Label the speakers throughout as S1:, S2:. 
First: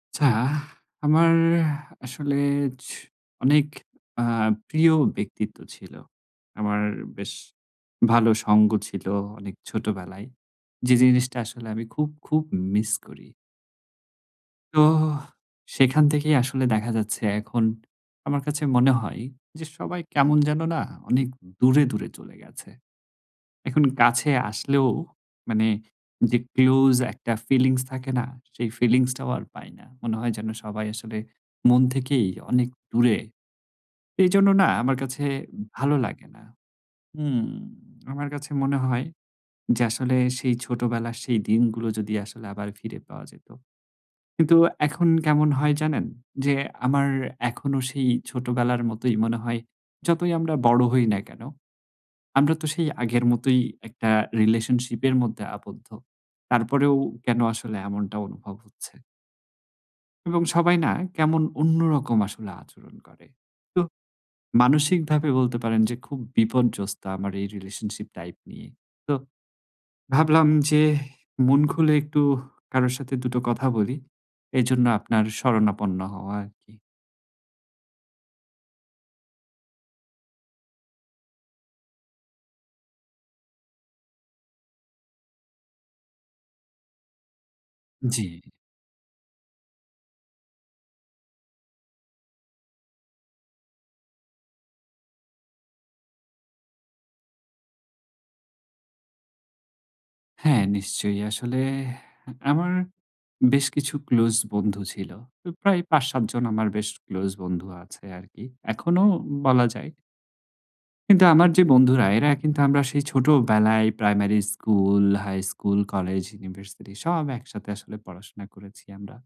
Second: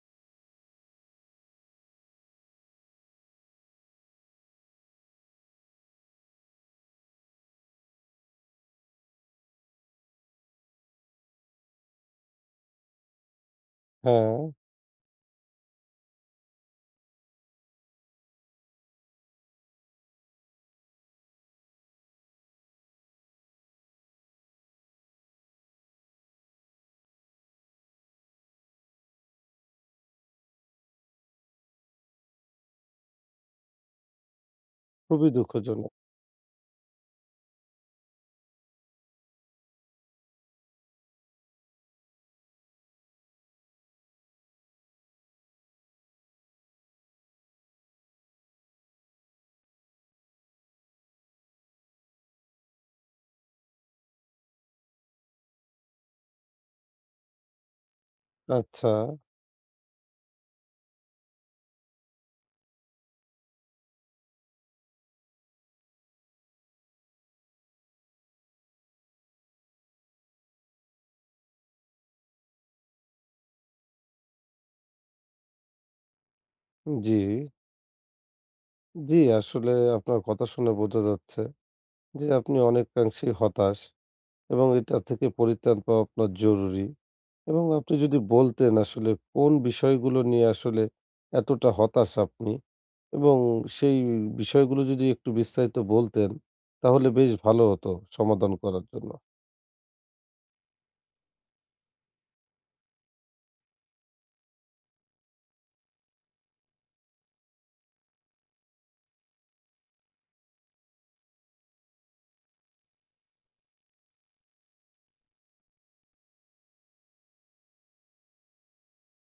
S1: আচ্ছা, আমার আসলে ছ অনেক আ প্রিয় ব্যক্তিত্ব ছিল। আমার বেশ ভালো সঙ্গ ছিল অনেক ছোটবেলায়। যে জিনিসটা আসলে আমি খুব, খুব মিস করি।
S2: হ্যাঁ,
S1: তো সেখান থেকেই আসলে দেখা যাচ্ছে এখন আমার কাছে মনে হয় যে সবাই কেমন যেন না অনেক দূরে, দূরে চলে গেছে। এখন কাছে আসলেও মানে যে ক্লোজ একটা ফিলিংস থাকে না? সেই ফিলিংসটাও আর পাই না। মনে হয় যেন সবাই আসলে মন থেকেই অনেক দূরে। এজন্য না আমার কাছে
S2: খুবই দুঃখজনক।
S1: ভালো লাগে না। হুম, আমার কাছে মনে হয় যে আসলে সেই ছোটবেলার সেই দিনগুলো যদি আসলে আবার ফিরে পাওয়া যেত। কিন্তু এখন কেমন হয় জানেন? যে আমার এখনো সেই ছোটবেলার মতোই মনে হয় যতই আমরা বড় হই না কেন আমরা তো সেই আগের মতোই একটা রিলেশনশিপের মধ্যে আবদ্ধ। তারপরেও কেন আসলে এমনটা অনুভব
S2: আচ্ছা,
S1: হচ্ছে? এবং সবাই না কেমন অন্যরকম আসলে আচরণ করে। তো মানসিকভাবে বলতে পারেন যে খুব বিপর্যস্ত আমার এই রিলেশনশিপ টাইপ নিয়ে। তো ভাবলাম যে মন খুলে একটু কারো সাথে দুটো কথা বলি। এজন্য আপনার শরণাপন্ন হওয়া আরকি।
S2: জি, জি, আসলে আপনার কথা শুনে বোঝা যাচ্ছে যে আপনি অনেকাংশেই হতাশ, এবং এটা থেকে পরিত্রাণ পাওয়া আপনার জরুরি। এবং আপনি যদি
S1: জি।
S2: বলতেন আসলে কোন বিষয়গুলো নিয়ে আসলে এতটা হতাশ আপনি, এবং সেই বিষয়গুলো যদি একটু বিস্তারিত বলতেন, তাহলে বেশ ভালো হতো সমাধান করার জন্য।
S1: হ্যাঁ, নিশ্চয়ই। আসলে আমার বেশ কিছু ক্লোজ বন্ধু ছিল। তো প্রায় ৫-৭ জন আমার বেশ ক্লোজ বন্ধু আছে আরকি। এখনো বলা যায়। কিন্তু আমার যে বন্ধুরা এরা কিন্তু আমরা সেই ছোটবেলায় primary school, high school, college, university সব একসাথে আসলে পড়াশোনা করেছি আমরা।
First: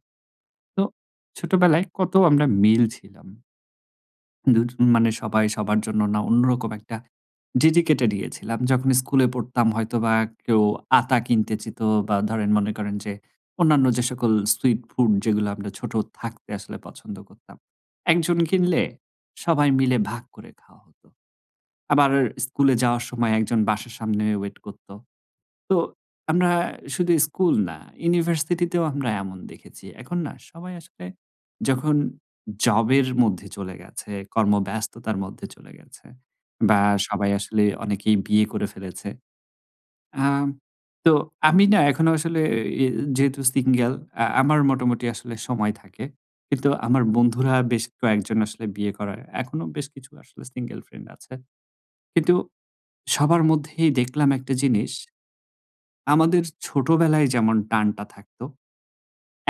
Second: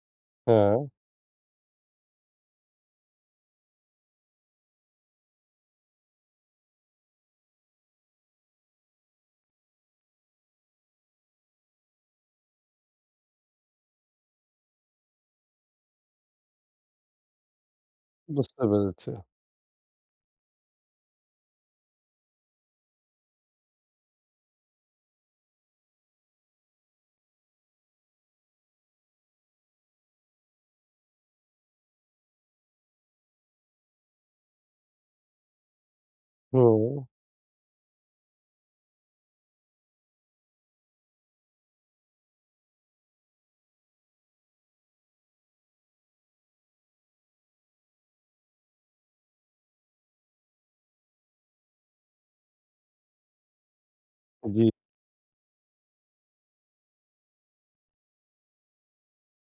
S2: হ্যাঁ,
S1: তো ছোটবেলায় কত আমরা মিল ছিলাম। দুজ মানে সবাই সবার জন্য না অন্যরকম একটা ডেডিকেটেড ইয়ে ছিলাম। যখন স্কুলে পড়তাম হয়তোবা কেউ আতা কিনতে চেত বা ধরেন মনে করেন যে অন্যান্য যে সকল সুইট ফুড যেগুলো আমরা ছোট থাকতে আসলে পছন্দ করতাম। একজন
S2: বুঝতে
S1: কিনলে
S2: পেরেছি।
S1: সবাই মিলে ভাগ করে খাওয়া হতো। আবার স্কুলে যাওয়ার সময় একজন বাসার সামনে ওয়েট করত। তো আমরা শুধু স্কুল না, ইউনিভার্সিটিতেও আমরা এমন দেখেছি। এখন না সবাই আসলে যখন জবের মধ্যে চলে গেছে, কর্মব্যস্ততার মধ্যে চলে গেছে বা
S2: হুম,
S1: সবাই আসলে অনেকেই বিয়ে করে ফেলেছে। আম তো আমি না এখনো আসলে এ যেহেতু সিঙ্গেল আমার মোটামুটি আসলে সময় থাকে। কিন্তু আমার বন্ধুরা বেশ কয়েকজন আসলে বিয়ে করার এখনো বেশ কিছু আসলে সিঙ্গেল ফ্রেন্ড আছে। কিন্তু সবার মধ্যেই দেখলাম একটা
S2: জি,
S1: জিনিস আমাদের ছোটবেলায় যেমন টানটা থাকতো,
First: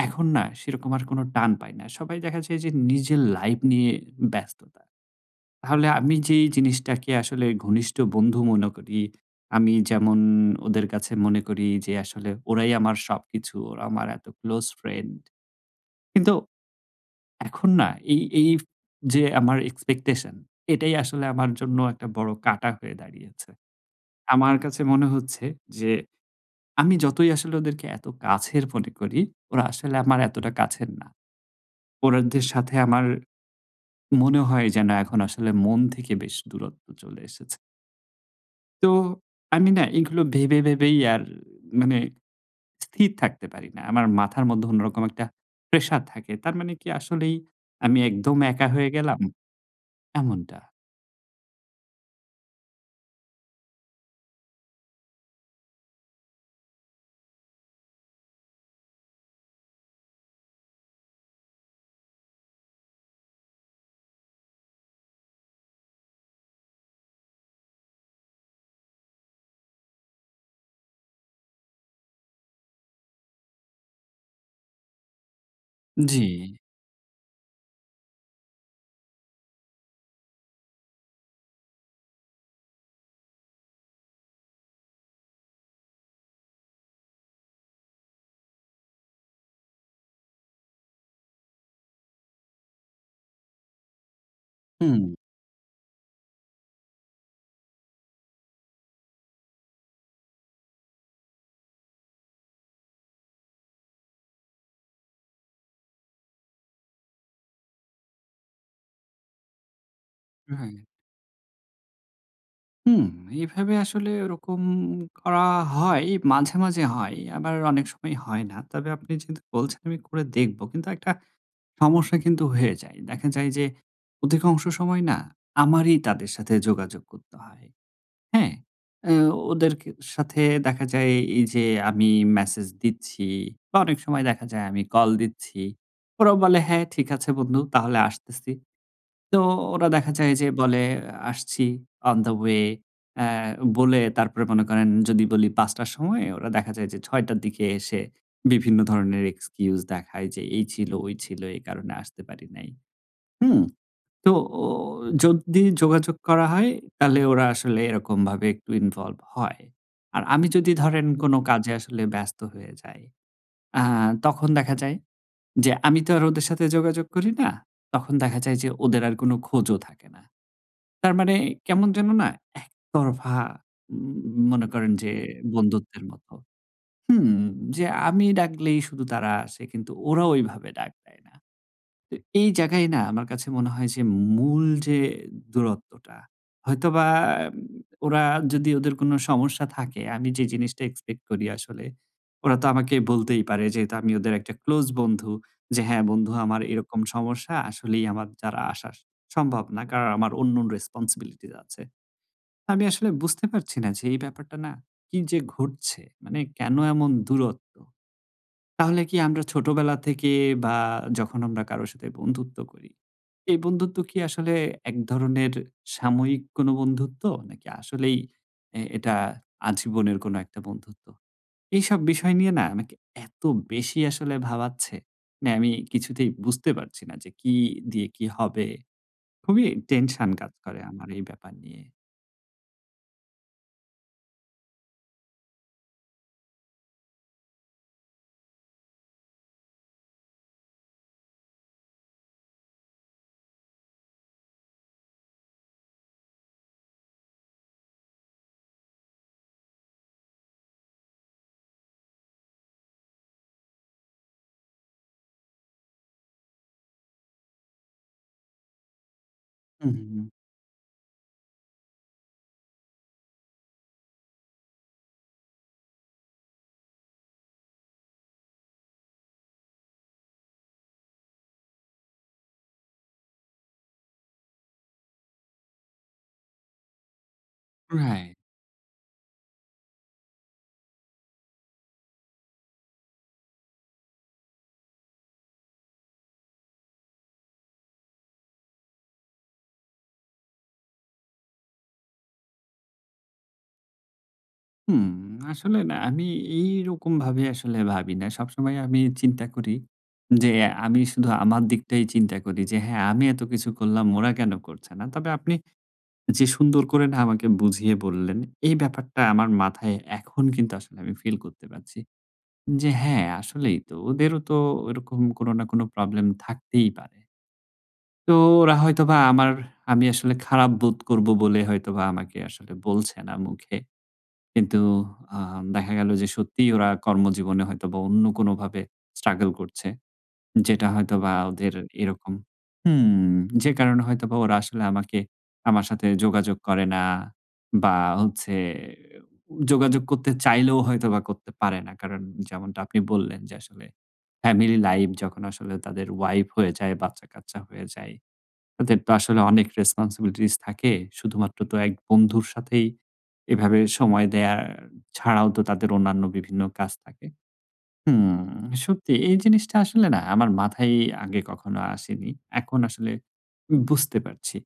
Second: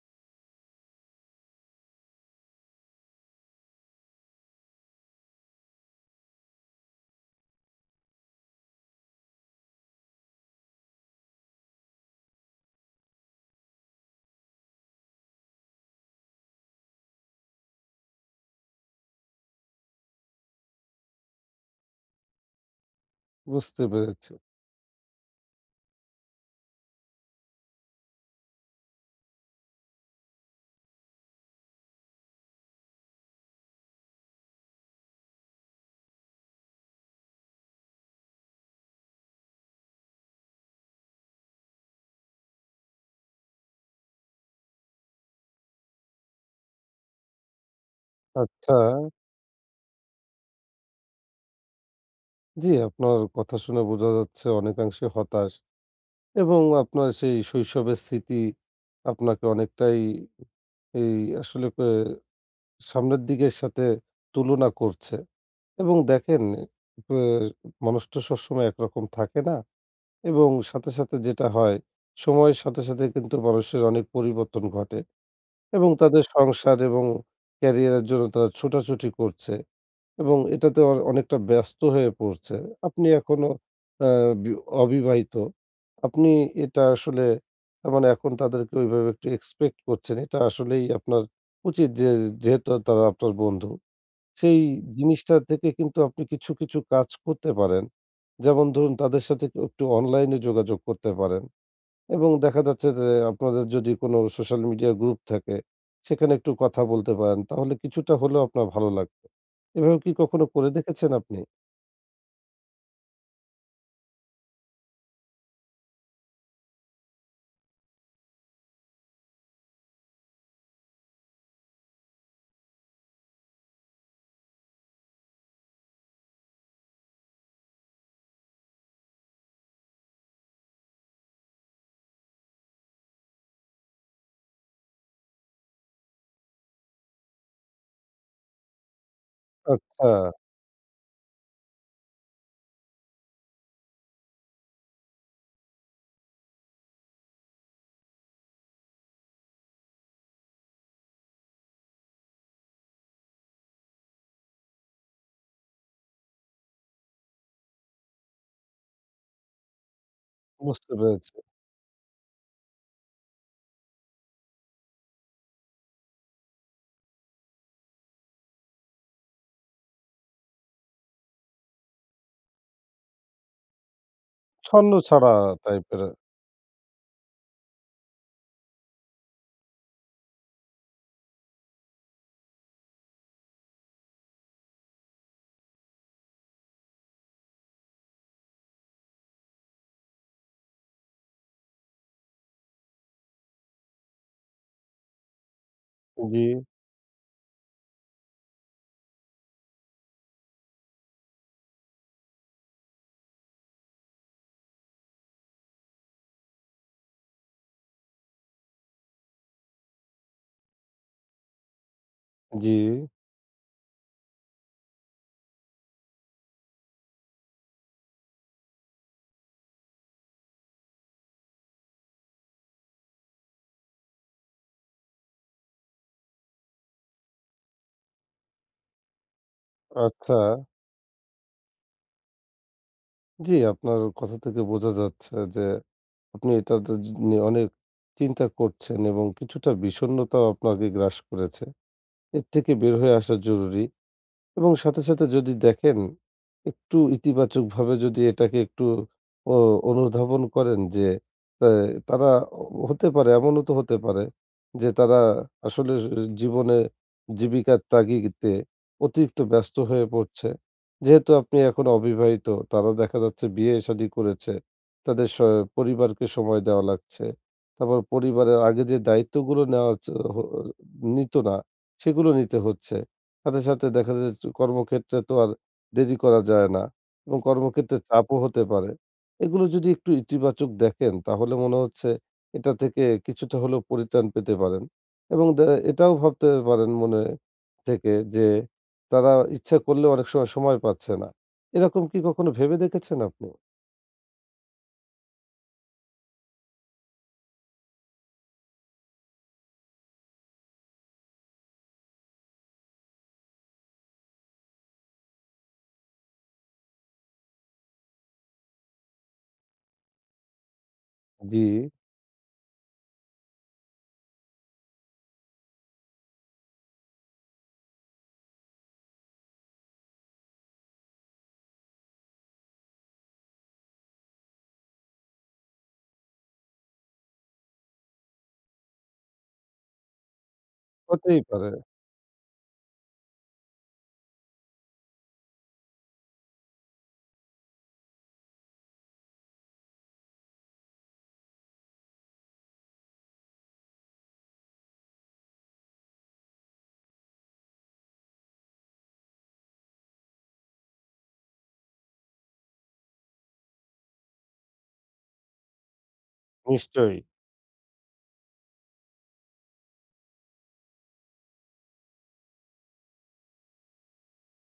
S1: এখন না সেরকম আর কোনো টান পাই না। সবাই দেখা যায় যে নিজের লাইফ নিয়ে ব্যস্ততা। তাহলে আমি যেই জিনিসটাকে আসলে ঘনিষ্ঠ বন্ধু মনে করি, আমি যেমন ওদের কাছে মনে করি যে আসলে ওরাই আমার সবকিছু, ওরা আমার এত ক্লোজ ফ্রেন্ড। কিন্তু এখন না এই যে আমার এক্সপেকটেশন এটাই আসলে আমার জন্য একটা বড় কাঁটা হয়ে দাঁড়িয়েছে।
S2: বুঝতে পেরেছি।
S1: আমার কাছে মনে হচ্ছে যে আমি যতই আসলে ওদেরকে এত কাছের মনে করি, ওরা আসলে আমার এতটা কাছের না। ওনাদের সাথে আমার মনে হয় যেন এখন আসলে মন থেকে বেশ দূরত্ব চলে এসেছে। তো আমি না এগুলো ভেবে, ভেবেই আর মানে স্থির থাকতে পারি না। আমার মাথার মধ্যে অন্যরকম একটা প্রেশার থাকে। তার মানে কি আসলেই আমি একদম একা
S2: আচ্ছা,
S1: হয়ে গেলাম? এমনটা।
S2: জি, আপনার কথা শুনে বোঝা যাচ্ছে অনেকাংশে হতাশ, এবং আপনার সেই শৈশবের স্মৃতি আপনাকে অনেকটাই এই আসলে ক সামনের দিকের সাথে তুলনা করছে। এবং দেখেন, প মানুষ তো সবসময় একরকম থাকে না, এবং সাথে, সাথে যেটা হয়, সময়ের সাথে, সাথে কিন্তু মানুষের অনেক পরিবর্তন ঘটে এবং
S1: জি,
S2: তাদের সংসার এবং ক্যারিয়ারের জন্য তারা ছোটাছুটি করছে। এবং এটাতে অনেকটা ব্যস্ত হয়ে পড়ছে। আপনি এখনো আ বি অবিবাহিত। আপনি এটা আসলে, তার মানে এখন তাদেরকে ওইভাবে একটু এক্সপেক্ট করছেন। এটা আসলেই আপনার উচিত যে, যেহেতু তারা আপনার বন্ধু, সেই
S1: হুম,
S2: জিনিসটা থেকে কিন্তু আপনি কিছু, কিছু কাজ করতে পারেন। যেমন ধরুন, তাদের সাথে একটু অনলাইনে যোগাযোগ করতে পারেন। এবং দেখা যাচ্ছে যে, আপনাদের যদি কোনো সোশ্যাল মিডিয়া গ্রুপ থাকে, সেখানে একটু কথা বলতে পারেন। তাহলে কিছুটা হলেও আপনার ভালো লাগবে। এভাবে কি কখনো করে
S1: রাইট।
S2: দেখেছেন আপনি?
S1: হুম, এভাবে আসলে ওরকম করা হয়, মাঝে, মাঝে হয়। আবার অনেক সময় হয় না। তবে আপনি যেহেতু বলছেন আমি করে দেখব। কিন্তু একটা সমস্যা কিন্তু হয়ে যায়। দেখা যায় যে অধিকাংশ সময় না আমারই তাদের সাথে যোগাযোগ করতে হয়। হ্যাঁ? অ্যা ওদেরকে সাথে দেখা যায় এই যে আমি মেসেজ দিচ্ছি বা অনেক সময় দেখা যায় আমি কল দিচ্ছি। ওরা বলে, "হ্যাঁ, ঠিক আছে বন্ধু তাহলে আসতেছি।" তো ওরা
S2: আচ্ছা,
S1: দেখা যায় যে বলে আসছি অন দ্যা ওয়ে অ্যা বলে তারপরে মনে করেন যদি বলি ৫ টার সময় ওরা দেখা যায় যে ৬ টার দিকে এসে বিভিন্ন ধরনের এক্সকিউজ দেখায় যে এই ছিল, ওই ছিল এই কারণে আসতে পারি নাই। হুম? তো ও যদি যোগাযোগ করা হয় তাহলে ওরা আসলে এরকমভাবে একটু ইনভলভ হয়। আর আমি যদি
S2: বুঝতে
S1: ধরেন
S2: পেরেছি।
S1: কোনো কাজে আসলে ব্যস্ত হয়ে যাই, আ তখন দেখা যায় যে আমি তো আর ওদের সাথে যোগাযোগ করি না। তখন দেখা যায় যে ওদের আর কোনো খোঁজও থাকে না। তার মানে কেমন যেন না একতরফা মনে করেন যে
S2: ছন্নছাড়া টাইপের।
S1: বন্ধুত্বের মতো। হুম, যে আমি ডাকলেই শুধু তারা আসে কিন্তু ওরা ওইভাবে ডাক দেয় না। তো এই জায়গায় না আমার কাছে মনে হয় যে মূল যে দূরত্বটা হয়তোবা ওরা যদি ওদের কোনো সমস্যা থাকে আমি যে জিনিসটা এক্সপেক্ট করি আসলে ওরা তো আমাকে বলতেই পারে যেহেতু আমি ওদের একটা ক্লোজ বন্ধু যে হ্যাঁ বন্ধু
S2: জি,
S1: আমার এরকম সমস্যা আসলেই আমার দ্বারা আসা সম্ভব না কারণ আমার অন্য রেসপন্সিবিলিটি আছে। আমি আসলে বুঝতে পারছি না যে এই ব্যাপারটা না কি যে ঘটছে মানে কেন এমন দূরত্ব, তাহলে কি আমরা ছোটবেলা থেকে বা যখন আমরা কারো সাথে বন্ধুত্ব
S2: জি।
S1: করি, এই বন্ধুত্ব কি আসলে এক ধরনের সাময়িক কোনো বন্ধুত্ব? নাকি আসলেই এটা আজীবনের কোনো একটা বন্ধুত্ব? এইসব বিষয় নিয়ে না আমাকে এত বেশি আসলে ভাবাচ্ছে, মানে আমি কিছুতেই বুঝতে পারছি না যে কি দিয়ে কি হবে? খুবই টেনশন
S2: আচ্ছা।
S1: কাজ করে আমার এই ব্যাপার নিয়ে।
S2: জি, আপনার কথা থেকে বোঝা যাচ্ছে যে, আপনি এটাতে নিয়ে অনেক চিন্তা করছেন এবং কিছুটা বিষণ্ণতাও আপনাকে গ্রাস করেছে। এর থেকে বের হয়ে আসা জরুরি। এবং সাথে, সাথে যদি দেখেন, একটু ইতিবাচকভাবে যদি এটাকে একটু অ অনুধাবন করেন যে, অ্যা তারা হতে পারে, এমনও তো হতে পারে যে, তারা আসলে জীবনে জীবিকার তাগিদে অতিরিক্ত ব্যস্ত
S1: হুম,
S2: হয়ে
S1: হুম, হুম।
S2: পড়ছে। যেহেতু আপনি এখন অবিবাহিত, তারা দেখা যাচ্ছে বিয়ে-শাদী করেছে। তাদের পরিবারকে সময় দেওয়া লাগছে। তারপর পরিবারের আগে যে দায়িত্বগুলো নেওয়া চ হ নিত না, সেগুলো নিতে হচ্ছে। সাথে, সাথে দেখা যায় যে, কর্মক্ষেত্রে তো আর দেরি করা যায় না, এবং কর্মক্ষেত্রে চাপও
S1: রাইট।
S2: হতে পারে। এগুলো যদি একটু ইতিবাচক দেখেন, তাহলে মনে হচ্ছে এটা থেকে কিছুটা হলেও পরিত্রাণ পেতে পারেন। এবং এটাও ভাবতে পারেন মনে থেকে যে, তারা ইচ্ছা করলেও অনেক সময়, সময় পাচ্ছে না। এরকম কি কখনো ভেবে দেখেছেন আপনি?
S1: হুম, আসলে না আমি এইরকমভাবে আসলে ভাবি না। সবসময় আমি চিন্তা করি যে আমি শুধু আমার দিকটাই চিন্তা করি যে, "হ্যাঁ, আমি এত কিছু করলাম, ওরা কেন করছে না?" তবে আপনি যে সুন্দর করে না আমাকে বুঝিয়ে বললেন, এই ব্যাপারটা আমার মাথায় এখন কিন্তু আসলে আমি ফিল
S2: জি,
S1: করতে পারছি যে, "হ্যাঁ, আসলেই তো। ওদেরও তো ওরকম কোনো না কোনো প্রবলেম থাকতেই পারে। তো ওরা হয়তোবা আমার আমি আসলে খারাপ বোধ করব বলে হয়তোবা আমাকে আসলে বলছে না মুখে।" কিন্তু দেখা গেল যে সত্যিই ওরা কর্মজীবনে হয়তোবা অন্য কোনোভাবে স্ট্রাগল করছে। যেটা হয়তোবা
S2: হতেই পারে।
S1: ওদের। জি। এরকম হুম, যে কারণে হয়তোবা ওরা আসলে আমাকে আমার সাথে যোগাযোগ করে না বা হচ্ছে যোগাযোগ করতে চাইলেও হয়তোবা করতে পারে না। কারণ যেমনটা আপনি বললেন যে আসলে ফ্যামিলি লাইফ যখন আসলে তাদের ওয়াইফ হয়ে যায়, বাচ্চা-কাচ্চা হয়ে যায় তাদের তো আসলে অনেক রেসপনসিবিলিটিস থাকে। শুধুমাত্র তো এক বন্ধুর সাথেই এভাবে সময় দেয়া ছাড়াও তো তাদের অন্যান্য বিভিন্ন কাজ
S2: নিশ্চয়ই।
S1: থাকে। হুম, সত্যি এই জিনিসটা আসলে না আমার মাথায় আগে কখনো আসেনি। এখন আসলে বুঝতে পারছি।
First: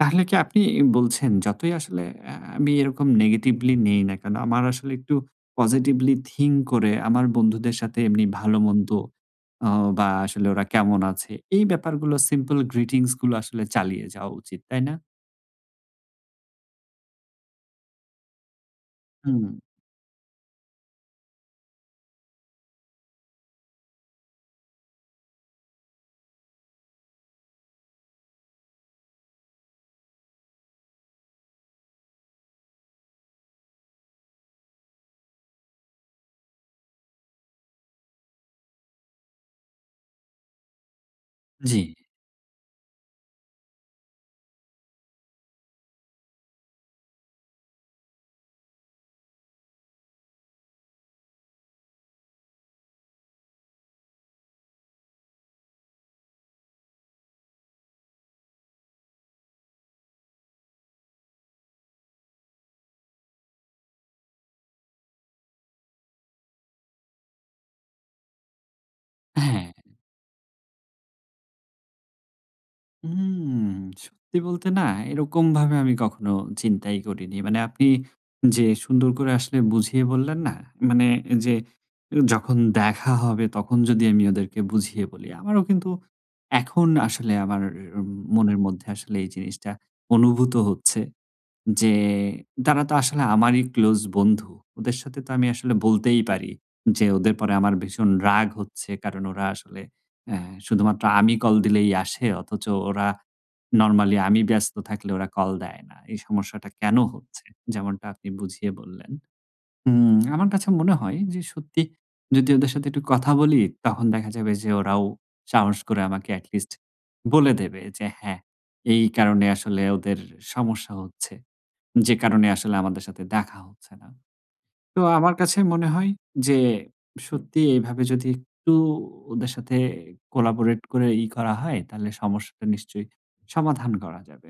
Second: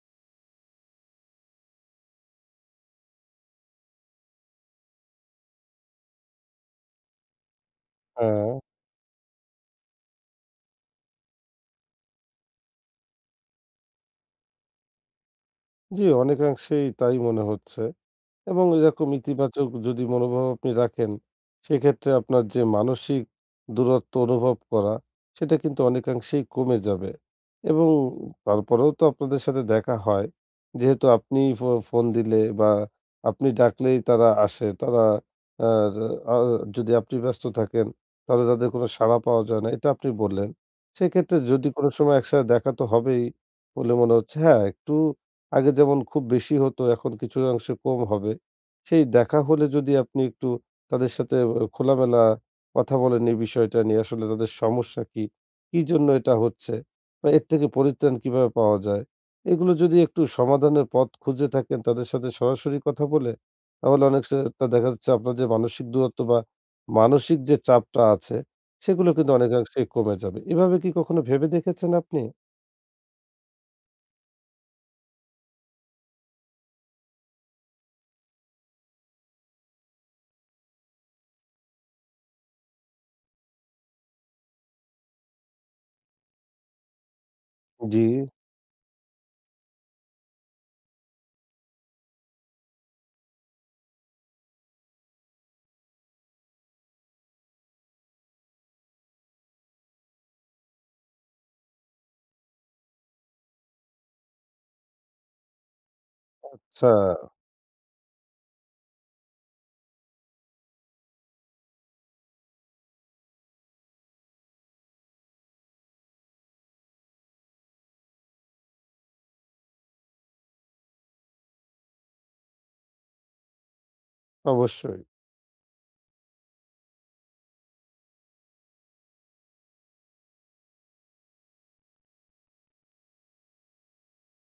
S1: তাহলে কি আপনি বলছেন যতই আসলে আমি এরকম নেগেটিভলি নেই না কেন, আমার আসলে একটু পজিটিভলি থিঙ্ক করে আমার বন্ধুদের সাথে এমনি
S2: হ্যাঁ,
S1: ভালো-মন্দ অ বা আসলে ওরা কেমন আছে, এই ব্যাপারগুলো সিম্পল গ্রিটিংস গুলো আসলে চালিয়ে যাওয়া উচিত, তাই না?
S2: জি, অনেকাংশেই তাই মনে হচ্ছে। এবং এরকম
S1: হুম,
S2: ইতিবাচক যদি মনোভাব আপনি রাখেন, সেক্ষেত্রে আপনার যে মানসিক দূরত্ব অনুভব করা, সেটা কিন্তু অনেকাংশেই কমে যাবে। এবং তারপরেও তো আপনাদের সাথে দেখা হয়। যেহেতু আপনি ফোন দিলে বা আপনি ডাকলেই তারা আসে। তারা আর আ যদি আপনি ব্যস্ত থাকেন, তাহলে তাদের কোনো সাড়া পাওয়া যায় না। এটা আপনি বললেন। সেক্ষেত্রে যদি
S1: জি,
S2: কোনো সময় একসাথে দেখা তো হবেই বলে মনে হচ্ছে। হ্যাঁ, একটু আগে যেমন খুব বেশি হতো, এখন কিছু অংশে কম হবে। সেই দেখা হলে যদি আপনি একটু তাদের সাথে খোলামেলা কথা বলেন, এই বিষয়টা নিয়ে আসলে তাদের সমস্যা কি? কি জন্য এটা হচ্ছে? বা এর থেকে পরিত্রাণ কিভাবে পাওয়া যায়? এগুলো যদি একটু সমাধানের পথ খুঁজে থাকেন তাদের সাথে সরাসরি কথা বলে, তাহলে অনেক সা টা দেখা যাচ্ছে আপনার যে মানসিক দূরত্ব বা মানসিক যে চাপটা আছে, সেগুলো কিন্তু
S1: হ্যাঁ।
S2: অনেকাংশেই কমে যাবে। এভাবে কি কখনো ভেবে দেখেছেন আপনি?
S1: হুম, সত্যি বলতে না এরকমভাবে আমি কখনো চিন্তাই করিনি। মানে আপনি যে সুন্দর করে আসলে বুঝিয়ে বললেন না? মানে যে যখন দেখা হবে তখন যদি আমি ওদেরকে বুঝিয়ে বলি। আমারও কিন্তু এখন আসলে আমার
S2: জি,
S1: উম, মনের মধ্যে আসলে এই জিনিসটা অনুভূত হচ্ছে। যে তারা তো আসলে আমারই ক্লোজ বন্ধু। ওদের সাথে তো আমি আসলে বলতেই পারি যে, ওদের পরে আমার ভীষণ রাগ হচ্ছে। কারণ ওরা আসলে অ্যা শুধুমাত্র আমি কল দিলেই আসে। অথচ ওরা নরমালি আমি ব্যস্ত থাকলে ওরা কল দেয় না। এই সমস্যাটা
S2: আচ্ছা,
S1: কেন হচ্ছে? যেমনটা আপনি বুঝিয়ে বললেন। আমার কাছে মনে হয় যে সত্যি যদি ওদের সাথে একটু কথা বলি, তখন দেখা যাবে যে ওরাও সাহস করে আমাকে এটলিস্ট বলে দেবে যে, হ্যাঁ, এই কারণে আসলে ওদের সমস্যা হচ্ছে। যে কারণে আসলে আমাদের সাথে দেখা হচ্ছে না।
S2: অবশ্যই।
S1: তো আমার কাছে মনে হয় যে সত্যি এভাবে যদি একটু ওদের সাথে কোলাবোরেট করে করা হয় তাহলে সমস্যাটা নিশ্চয়ই সমাধান করা যাবে।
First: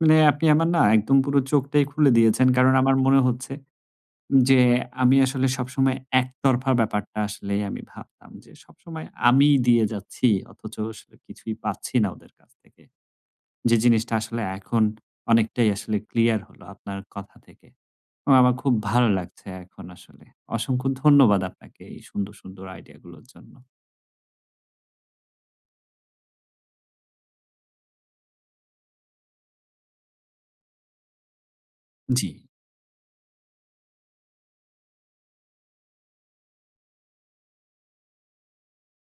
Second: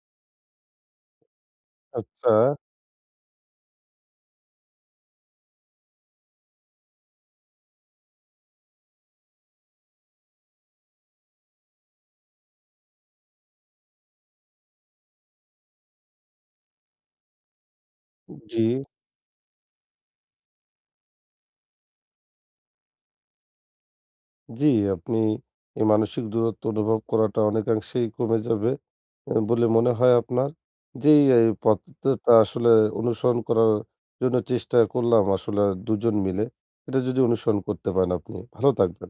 S1: মানে আপনি আমার না একদম পুরো চোখটাই খুলে
S2: আচ্ছা,
S1: দিয়েছেন। কারণ আমার মনে হচ্ছে যে আমি আসলে সবসময় একতরফা ব্যাপারটা আসলেই আমি ভাবতাম যে সবসময় আমিই দিয়ে যাচ্ছি অথচ আসলে কিছুই পাচ্ছি না ওদের কাছ থেকে। যে জিনিসটা আসলে এখন অনেকটাই আসলে ক্লিয়ার হলো আপনার কথা থেকে। ও আমার
S2: জি।
S1: খুব ভালো লাগছে এখন আসলে। অসংখ্য ধন্যবাদ আপনাকে এই সুন্দর, সুন্দর আইডিয়া গুলোর জন্য।
S2: জি, আপনি এই মানসিক দূরত্ব অনুভব করাটা অনেকাংশেই কমে যাবে এ বলে মনে হয় আপনার। যেই এই
S1: জি।
S2: পদ্ধতিটা আসলে অনুসরণ করার জন্য চেষ্টা করলাম আসলে ২ জন মিলে। এটা যদি অনুসরণ করতে পারেন আপনি, ভালো থাকবেন।